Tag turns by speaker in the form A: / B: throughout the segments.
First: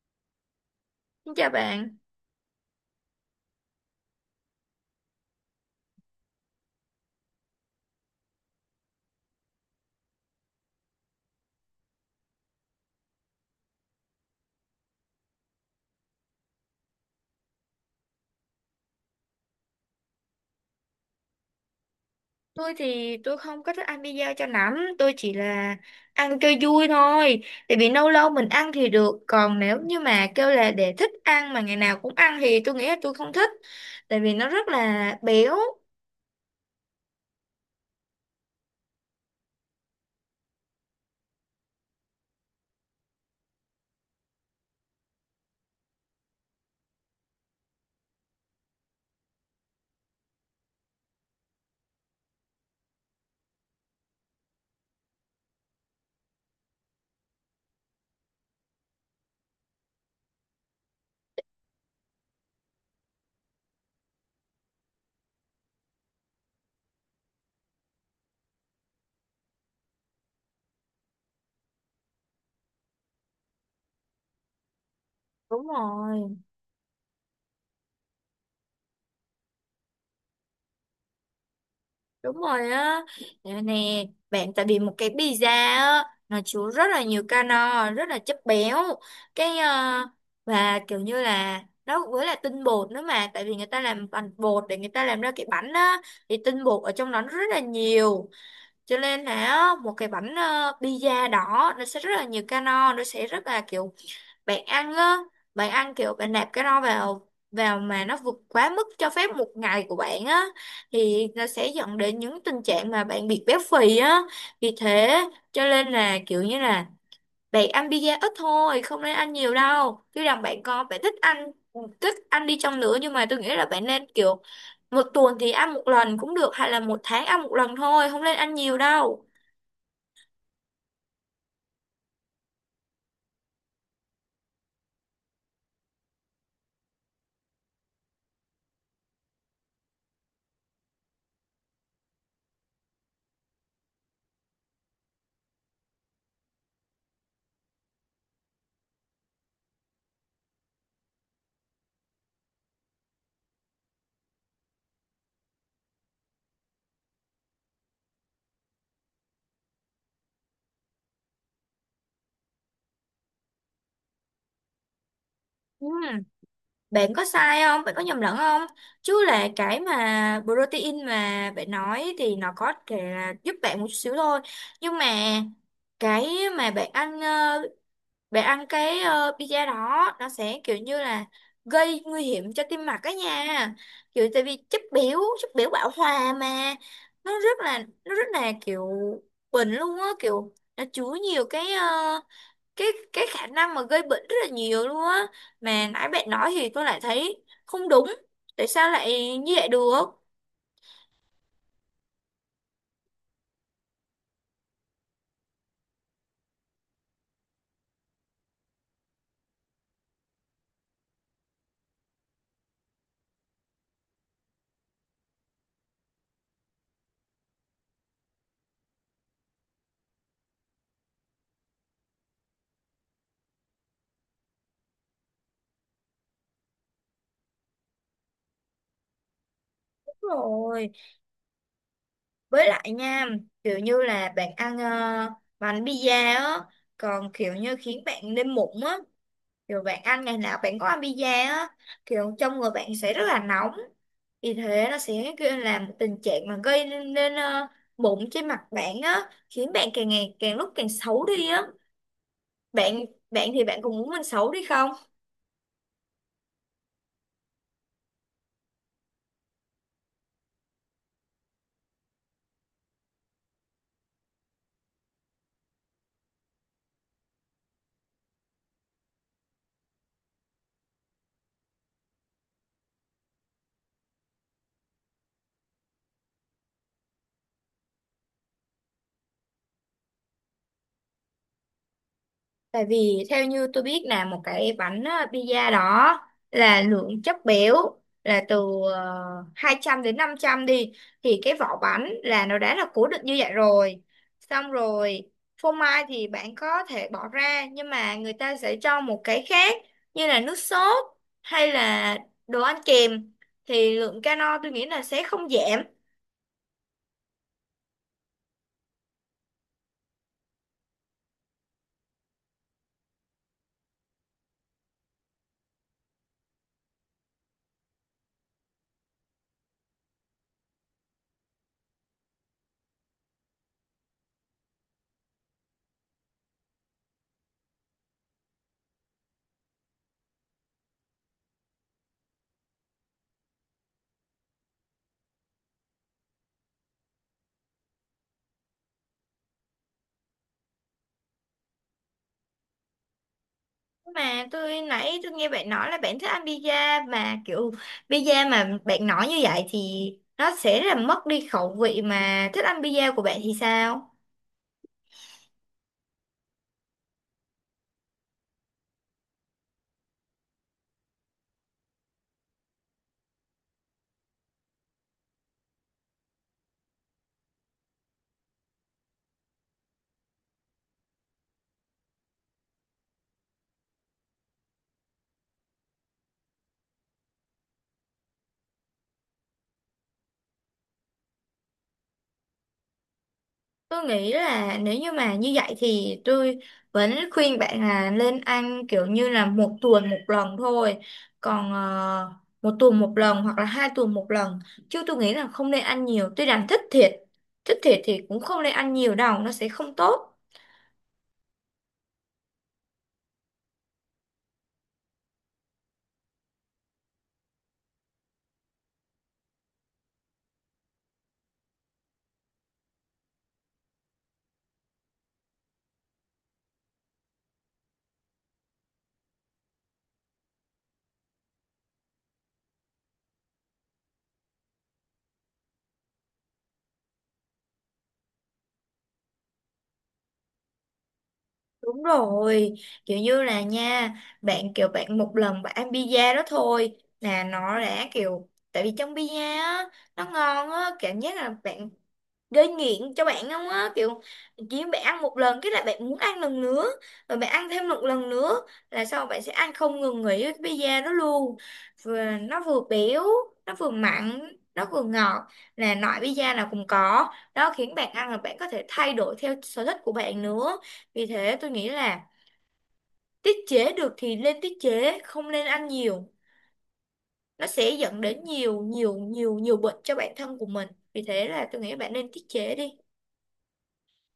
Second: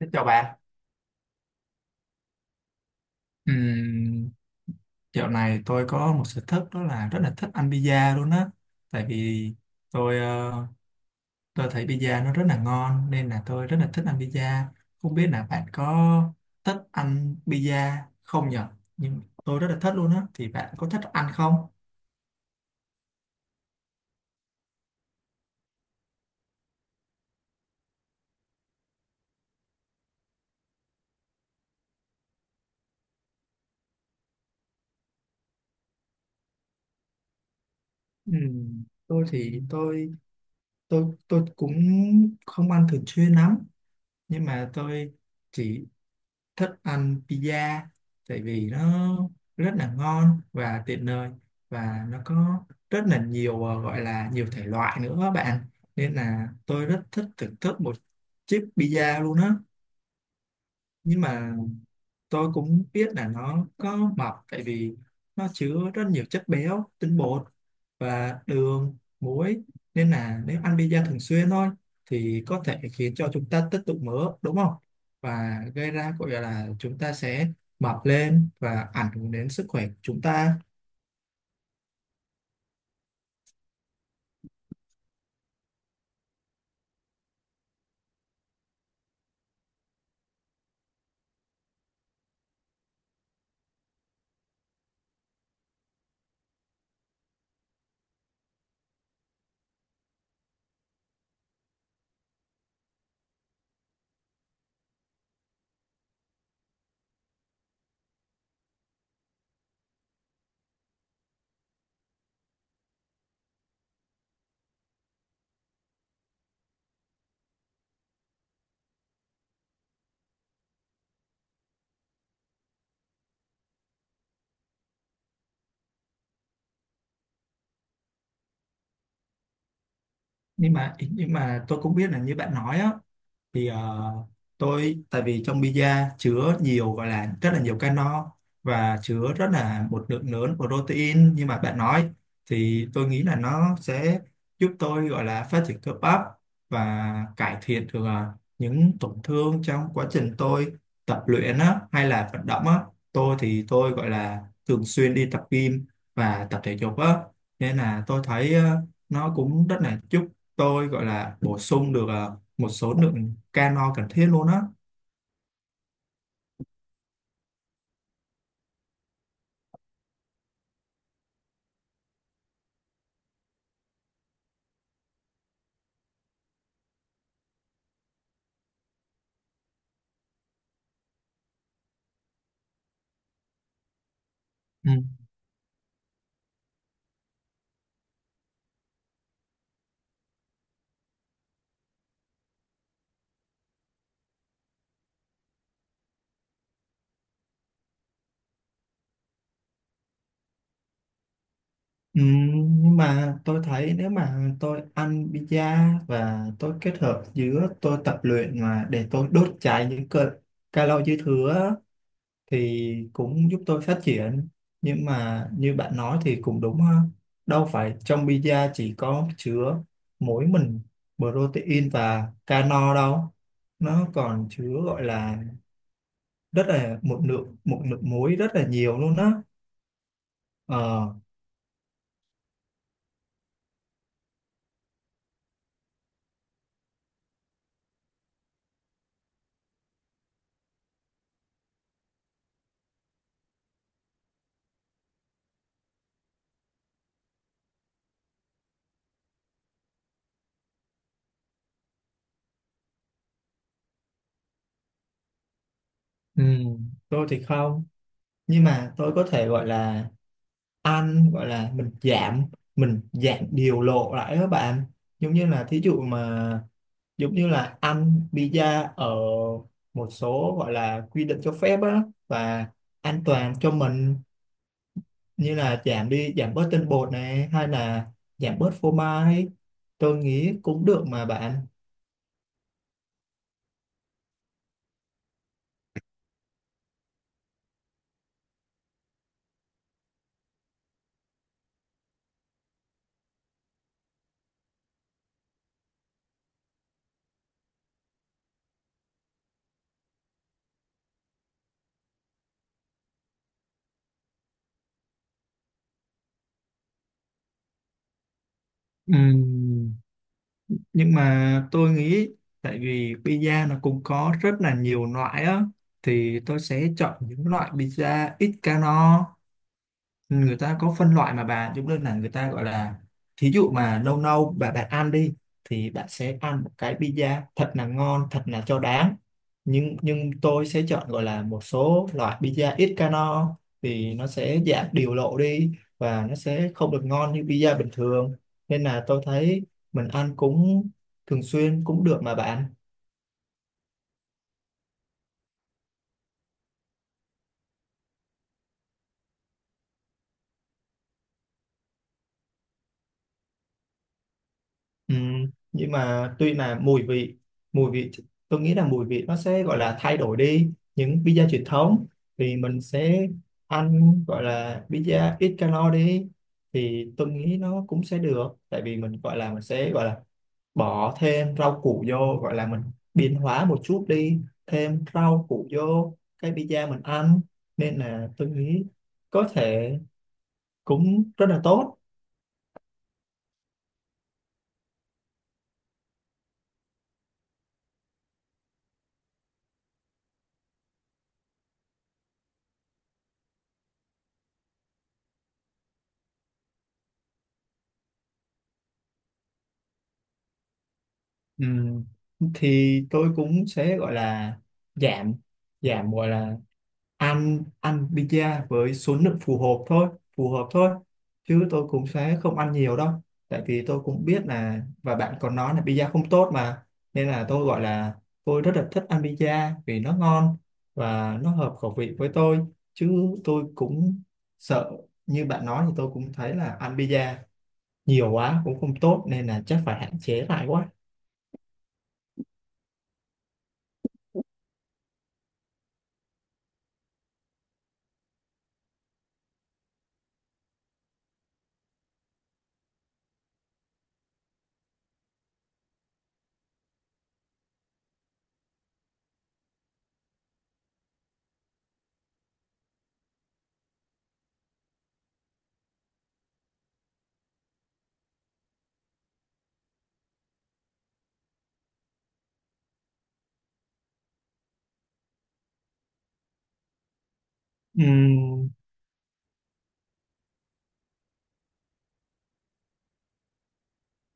A: Xin chào bạn.
B: Xin chào bạn,
A: Ừm, Dạo này tôi có một sở thích đó là rất là thích ăn pizza luôn á. Tại vì tôi ờ, tôi thấy pizza nó rất là ngon nên là tôi rất là thích ăn pizza. Không biết là bạn có thích ăn pizza không nhở? Nhưng tôi rất là thích luôn á. Thì bạn có thích ăn không?
B: tôi thì tôi không có thích ăn pizza cho lắm, tôi chỉ là ăn cho vui thôi. Tại vì lâu lâu mình ăn thì được, còn nếu như mà kêu là để thích ăn mà ngày nào cũng ăn thì tôi nghĩ là tôi không thích. Tại vì nó rất là béo.
A: Tôi thì tôi cũng không ăn thường xuyên lắm nhưng mà tôi chỉ thích ăn pizza tại vì nó rất là ngon và tiện lợi và nó có rất là nhiều gọi là nhiều thể loại nữa các bạn, nên là tôi rất thích thưởng thức một chiếc pizza luôn á. Nhưng mà tôi cũng biết là nó có mập tại vì nó chứa rất nhiều chất béo, tinh bột và đường muối, nên là nếu ăn pizza thường xuyên thôi thì có thể khiến cho chúng ta tích tụ mỡ, đúng không, và
B: Đúng
A: gây ra gọi
B: rồi.
A: là chúng ta sẽ mập lên và ảnh hưởng đến sức khỏe của chúng ta.
B: Đúng rồi á, nè, nè, bạn tại vì một cái pizza á, nó chứa rất là nhiều calo, rất là chất béo, cái ờ, và kiểu như là nó với là tinh bột nữa mà, tại vì người ta làm bằng bột để người ta làm ra cái bánh á, thì tinh bột ở trong đó nó rất là nhiều, cho nên là á, một cái bánh pizza đó nó sẽ rất là nhiều calo, nó sẽ rất là kiểu bạn ăn á, bạn ăn kiểu bạn nạp cái đó vào vào mà nó vượt quá mức cho phép một ngày của bạn á, thì nó sẽ dẫn đến những tình trạng mà bạn bị béo phì á. Vì thế cho nên là kiểu như là bạn ăn pizza ít thôi, không nên ăn nhiều đâu, chứ rằng bạn có bạn thích ăn, thích ăn đi chăng nữa nhưng mà tôi nghĩ là bạn nên kiểu một tuần thì ăn một lần cũng được, hay là một tháng ăn một lần thôi, không nên ăn nhiều đâu.
A: Nhưng mà tôi cũng biết là như bạn nói á, thì ờ, tôi tại vì trong pizza chứa nhiều gọi là rất là nhiều calo và chứa rất là một lượng lớn protein như mà bạn nói, thì tôi nghĩ là nó sẽ giúp tôi gọi là phát triển cơ bắp và cải thiện được những tổn thương trong quá trình tôi tập luyện á, hay là vận động á. Tôi thì tôi gọi là thường xuyên đi tập gym và tập thể dục á, nên là tôi thấy nó cũng rất là giúp tôi gọi là bổ sung được một số lượng calo cần thiết luôn á.
B: Ừ. Bạn có sai không? Bạn có nhầm lẫn không? Chứ là cái mà protein mà bạn nói thì nó có thể là giúp bạn một chút xíu thôi. Nhưng mà cái mà bạn bạn ăn pizza đó nó sẽ kiểu như là gây nguy hiểm cho tim mạch đó nha. Kiểu tại vì
A: Ừ.
B: chất béo bão hòa mà nó rất là nó rất là kiểu bệnh luôn á, kiểu nó chứa nhiều cái ờ, cái khả năng mà gây bệnh rất là nhiều luôn á, mà nãy bạn nói thì tôi lại thấy không đúng, tại sao lại như vậy được.
A: Ừ, nhưng mà tôi thấy nếu mà tôi ăn pizza và tôi kết hợp giữa tôi tập luyện mà để tôi đốt cháy những calo calo dư thừa á, thì cũng giúp tôi phát triển. Nhưng mà như bạn nói thì cũng đúng ha, đâu phải trong pizza chỉ có chứa mỗi mình protein và calo đâu, nó còn chứa gọi là rất là một lượng muối rất là nhiều luôn á.
B: Đúng rồi,
A: Ờ.
B: với lại nha, kiểu như là bạn bánh pizza á còn kiểu như khiến bạn lên mụn á, kiểu bạn ăn ngày nào bạn có ăn pizza á, kiểu trong người bạn sẽ rất là nóng, vì thế nó sẽ gây là một tình trạng mà gây nên mụn trên mặt bạn á, khiến bạn càng ngày càng lúc càng xấu đi á. Bạn bạn thì bạn cũng muốn mình xấu đi không.
A: Ừ, tôi thì không, nhưng mà tôi có thể gọi là ăn gọi là mình giảm điều lộ lại các bạn, giống như là thí dụ mà giống như là ăn pizza ở một số gọi là quy định cho phép á và an toàn cho mình, như là giảm đi giảm bớt tinh bột này hay là giảm bớt phô mai, tôi nghĩ cũng được mà bạn.
B: Tại vì theo như tôi biết là một cái bánh pizza đó là lượng chất béo là từ ờ, 200 đến 500 đi, thì cái vỏ bánh là nó đã là cố định như vậy rồi. Xong rồi phô mai thì bạn có thể bỏ ra, nhưng mà người ta sẽ cho một cái khác như là nước sốt hay là đồ ăn kèm, thì lượng calo tôi nghĩ là sẽ không giảm.
A: Ừ. Nhưng mà tôi nghĩ tại vì pizza nó cũng có rất là nhiều loại á, thì tôi sẽ chọn những loại pizza ít calo. Người ta có phân loại mà bà, giống như là người ta gọi là thí dụ mà lâu lâu bà bạn ăn đi thì bạn sẽ ăn một cái pizza thật là ngon thật là cho đáng, nhưng tôi sẽ chọn gọi là một số loại pizza ít calo thì nó sẽ giảm điều lộ đi và nó sẽ không được ngon như pizza bình thường, nên là tôi thấy mình ăn cũng thường xuyên cũng được mà bạn.
B: Mà tôi nãy tôi nghe bạn nói là bạn thích ăn pizza, mà kiểu pizza mà bạn nói như vậy thì nó sẽ rất là mất đi khẩu vị mà thích ăn pizza của bạn thì sao?
A: Ừ, nhưng mà tuy là mùi vị tôi nghĩ là mùi vị nó sẽ gọi là thay đổi đi những pizza truyền thống thì mình sẽ ăn gọi là pizza ít calo đi, thì tôi nghĩ nó cũng sẽ được tại vì mình gọi là mình sẽ gọi là bỏ thêm rau củ vô, gọi là mình biến hóa một chút đi, thêm rau củ vô cái pizza mình ăn, nên là tôi nghĩ có thể cũng rất là tốt.
B: Tôi nghĩ là nếu như mà như vậy thì tôi vẫn khuyên bạn là lên ăn kiểu như là một tuần một lần thôi. Còn một tuần một lần hoặc là 2 tuần một lần. Chứ tôi nghĩ là không nên ăn nhiều. Tôi đang thích thịt. Thích thịt thì cũng không nên ăn nhiều đâu. Nó sẽ không tốt.
A: Ừ, thì tôi cũng sẽ gọi là giảm giảm gọi là ăn ăn pizza với số lượng phù hợp thôi, chứ tôi cũng sẽ không ăn nhiều đâu, tại vì tôi cũng biết là và bạn còn nói là pizza không tốt mà, nên là tôi gọi là tôi rất là thích ăn pizza vì nó ngon và nó hợp khẩu vị với tôi, chứ tôi cũng sợ như bạn nói thì tôi cũng thấy là ăn pizza nhiều quá cũng không tốt, nên là chắc phải hạn chế lại quá.
B: Đúng rồi, kiểu như là nha, bạn kiểu bạn một lần bạn ăn pizza đó thôi là nó đã kiểu, tại vì trong pizza á nó ngon á, cảm giác là bạn gây nghiện cho bạn không á, kiểu chỉ bạn ăn một lần cái là bạn muốn ăn lần nữa, rồi bạn ăn thêm một lần nữa, là sau bạn sẽ ăn không ngừng nghỉ cái pizza đó luôn. Vừa nó vừa béo, nó vừa mặn, nó vừa ngọt, là loại pizza nào cũng có đó, khiến bạn ăn là bạn có thể thay đổi theo sở thích của bạn nữa. Vì thế tôi nghĩ là tiết chế được thì nên tiết chế, không nên ăn nhiều, nó sẽ dẫn đến
A: Ừm,
B: nhiều nhiều nhiều nhiều bệnh cho bản thân của mình, vì thế là tôi nghĩ bạn nên tiết chế đi.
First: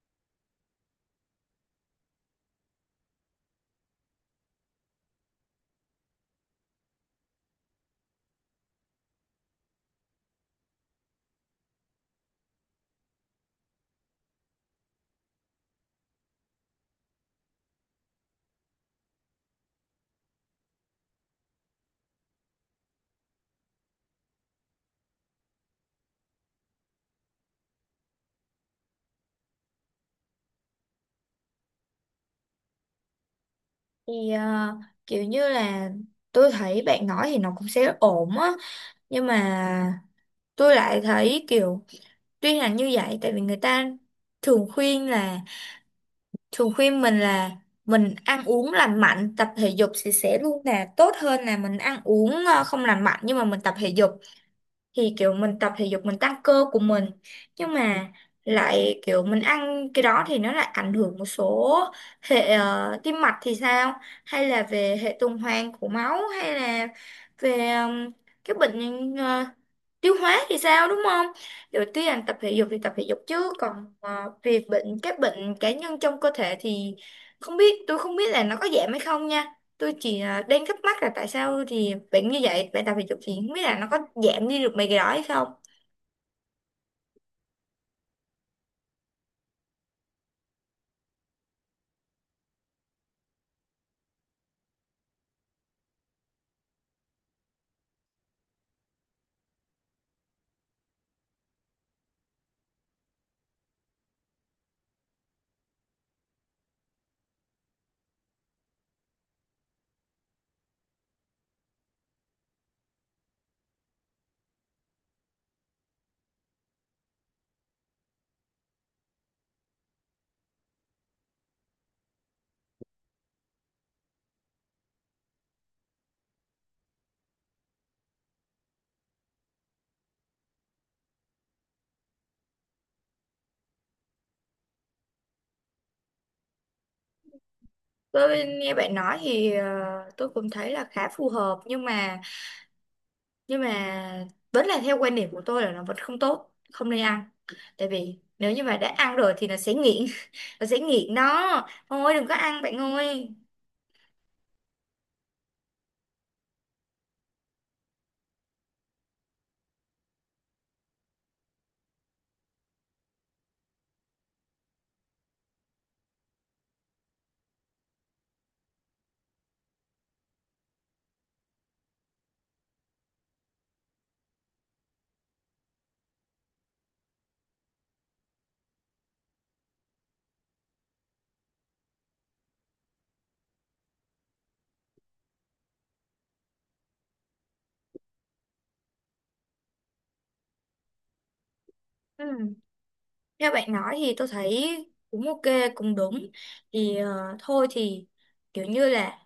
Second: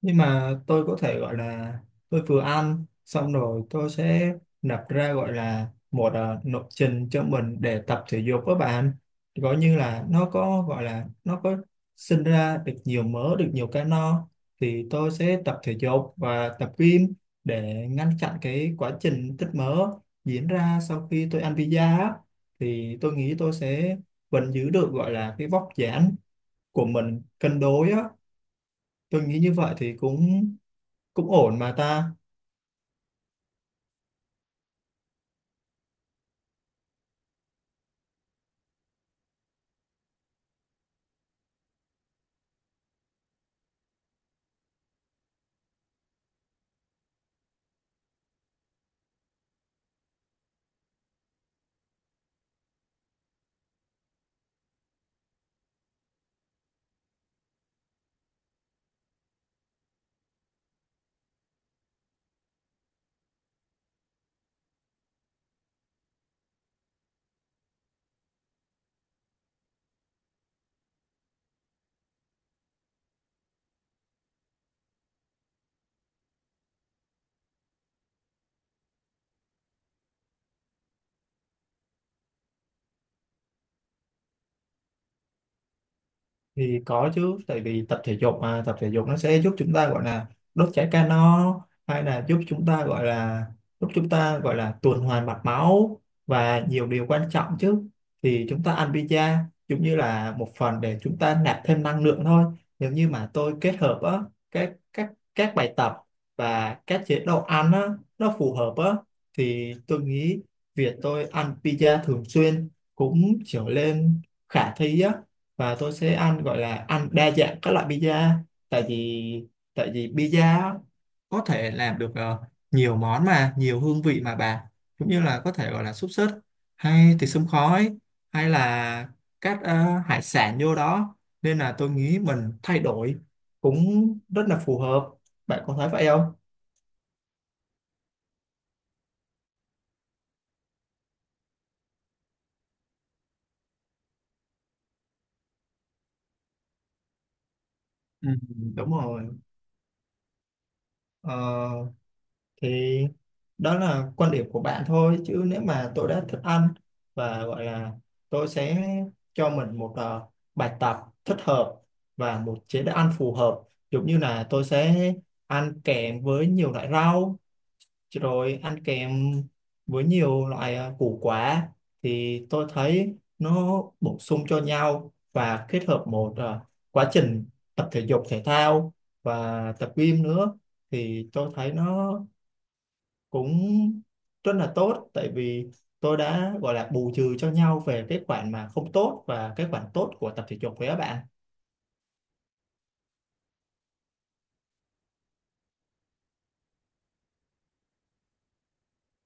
A: nhưng mà tôi có thể gọi là tôi vừa ăn xong rồi tôi sẽ nạp ra gọi là một lộ trình cho mình để tập thể dục với bạn, gọi như là nó có gọi là nó có sinh ra được nhiều mỡ được nhiều calo, thì tôi sẽ tập thể dục và tập gym để ngăn chặn cái quá trình tích mỡ diễn ra sau khi tôi ăn pizza á. Thì tôi nghĩ tôi sẽ vẫn giữ được gọi là cái vóc dáng của mình cân đối á, tôi nghĩ như vậy thì cũng cũng ổn mà ta.
B: thì ờ, Kiểu như là tôi thấy bạn nói thì nó cũng sẽ ổn á, nhưng mà tôi lại thấy kiểu tuy là như vậy, tại vì người ta thường khuyên là, thường khuyên mình là mình ăn uống lành mạnh tập thể dục thì sẽ luôn là tốt hơn là mình ăn uống không lành mạnh nhưng mà mình tập thể dục. Thì kiểu mình tập thể dục mình tăng cơ của mình, nhưng mà lại kiểu mình ăn cái đó thì nó lại ảnh hưởng một số hệ tim mạch thì sao, hay là về hệ tuần hoàn của máu, hay là về cái bệnh tiêu hóa thì sao, đúng không. Đầu tiên tập thể dục thì tập thể dục, chứ còn về bệnh, các bệnh cá nhân trong cơ thể thì không biết, tôi không biết là nó có giảm hay không nha. Tôi chỉ đang thắc mắc là tại sao thì bệnh như vậy bạn tập thể dục thì không biết là nó có giảm đi được mấy cái đó hay không.
A: Thì có chứ, tại vì tập thể dục nó sẽ giúp chúng ta gọi là đốt cháy calo hay là giúp chúng ta gọi là tuần hoàn mạch máu và nhiều điều quan trọng chứ. Thì chúng ta ăn pizza giống như là một phần để chúng ta nạp thêm năng lượng thôi, nếu như mà tôi kết hợp á các bài tập và các chế độ ăn á nó phù hợp á, thì tôi nghĩ việc tôi ăn pizza thường xuyên cũng trở lên khả thi á, và tôi sẽ ăn gọi là ăn đa dạng các loại pizza, tại vì tại vì pizza có thể làm được nhiều món mà nhiều hương vị mà bà, cũng như là có thể gọi là xúc xích hay thịt xông khói hay là các hải sản vô đó, nên là tôi nghĩ mình thay đổi cũng rất là phù hợp, bạn có thấy vậy không?
B: Tôi nghe bạn nói thì tôi cũng thấy là khá phù hợp, nhưng mà vẫn là theo quan điểm của tôi là nó vẫn không tốt, không nên ăn, tại vì
A: Ừ,
B: nếu như mà
A: đúng
B: đã ăn
A: rồi.
B: rồi thì nó sẽ nghiện. Nó sẽ nghiện
A: Ờ,
B: đó, thôi đừng có ăn bạn
A: thì
B: ơi.
A: đó là quan điểm của bạn thôi, chứ nếu mà tôi đã thích ăn và gọi là tôi sẽ cho mình một bài tập thích hợp và một chế độ ăn phù hợp, giống như là tôi sẽ ăn kèm với nhiều loại rau rồi ăn kèm với nhiều loại củ quả, thì tôi thấy nó bổ sung cho nhau và kết hợp một quá trình tập thể dục thể thao và tập gym nữa, thì tôi thấy nó cũng rất là tốt, tại vì tôi đã gọi là bù trừ cho nhau về cái khoản mà không tốt và cái khoản tốt của tập thể dục với các bạn.
B: Ừ. Theo bạn nói thì tôi thấy cũng ok, cũng đúng. Thôi thì kiểu như là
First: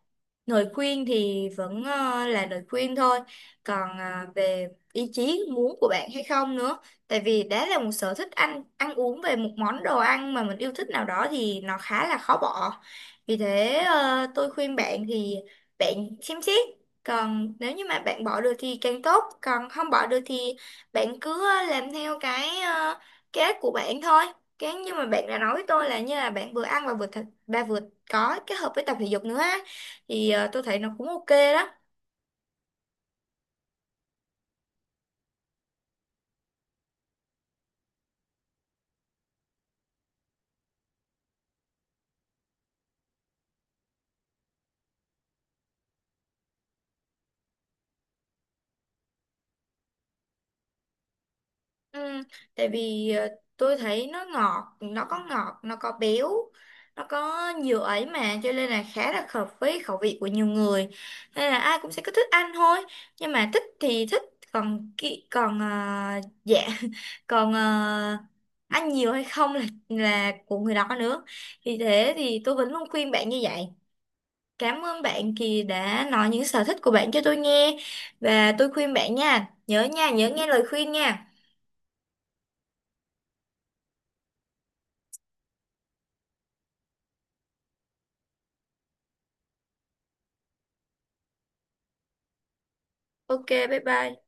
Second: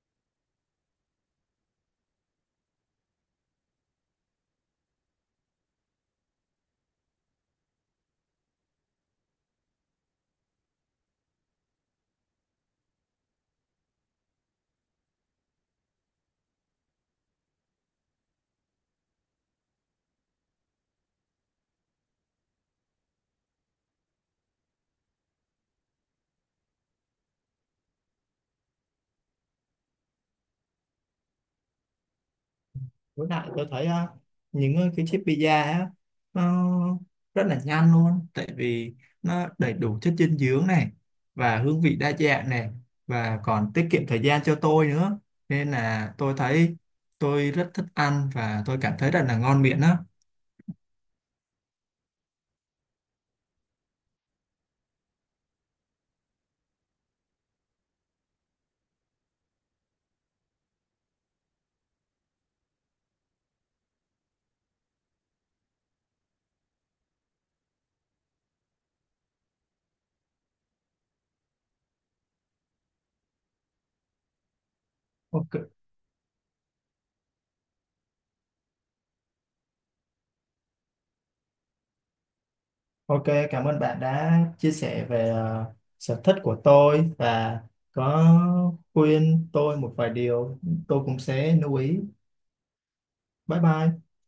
B: lời khuyên thì vẫn là lời khuyên thôi, còn về ý chí muốn của bạn hay không nữa. Tại vì đã là một sở thích ăn ăn uống về một món đồ ăn mà mình yêu thích nào đó thì nó khá là khó bỏ. Vì thế tôi khuyên bạn thì bạn xem xét, còn nếu như mà bạn bỏ được thì càng tốt, còn không bỏ được thì bạn cứ làm theo cái uh, kế hoạch của bạn thôi. Cái nhưng mà bạn đã nói với tôi là như là bạn vừa ăn và vừa thật, và vừa có kết hợp với tập thể dục nữa á, thì tôi thấy nó cũng ok đó.
A: Với lại tôi thấy những cái chiếc pizza á nó rất là nhanh luôn, tại vì nó đầy đủ chất dinh dưỡng này và hương vị đa dạng này và còn tiết kiệm thời gian cho tôi nữa, nên là tôi thấy tôi rất thích ăn và tôi cảm thấy rất là ngon miệng á.
B: Ừ, tại vì tôi thấy nó ngọt, nó có ngọt, nó có béo, nó có nhiều ấy mà, cho nên là khá là hợp với khẩu vị của nhiều người, nên là ai cũng sẽ cứ thích ăn thôi. Nhưng mà thích thì thích, còn kỹ còn dạ còn ăn nhiều hay không là của người đó nữa. Thì thế thì tôi vẫn luôn khuyên bạn như vậy. Cảm ơn bạn
A: Ok.
B: Kỳ đã nói những sở thích của bạn cho tôi nghe, và tôi khuyên bạn nha, nhớ nghe lời khuyên nha.
A: Ok, cảm ơn bạn đã chia sẻ về sở thích của tôi và có khuyên tôi một vài điều, tôi cũng sẽ lưu ý.
B: Ok,
A: Bye
B: bye
A: bye.
B: bye.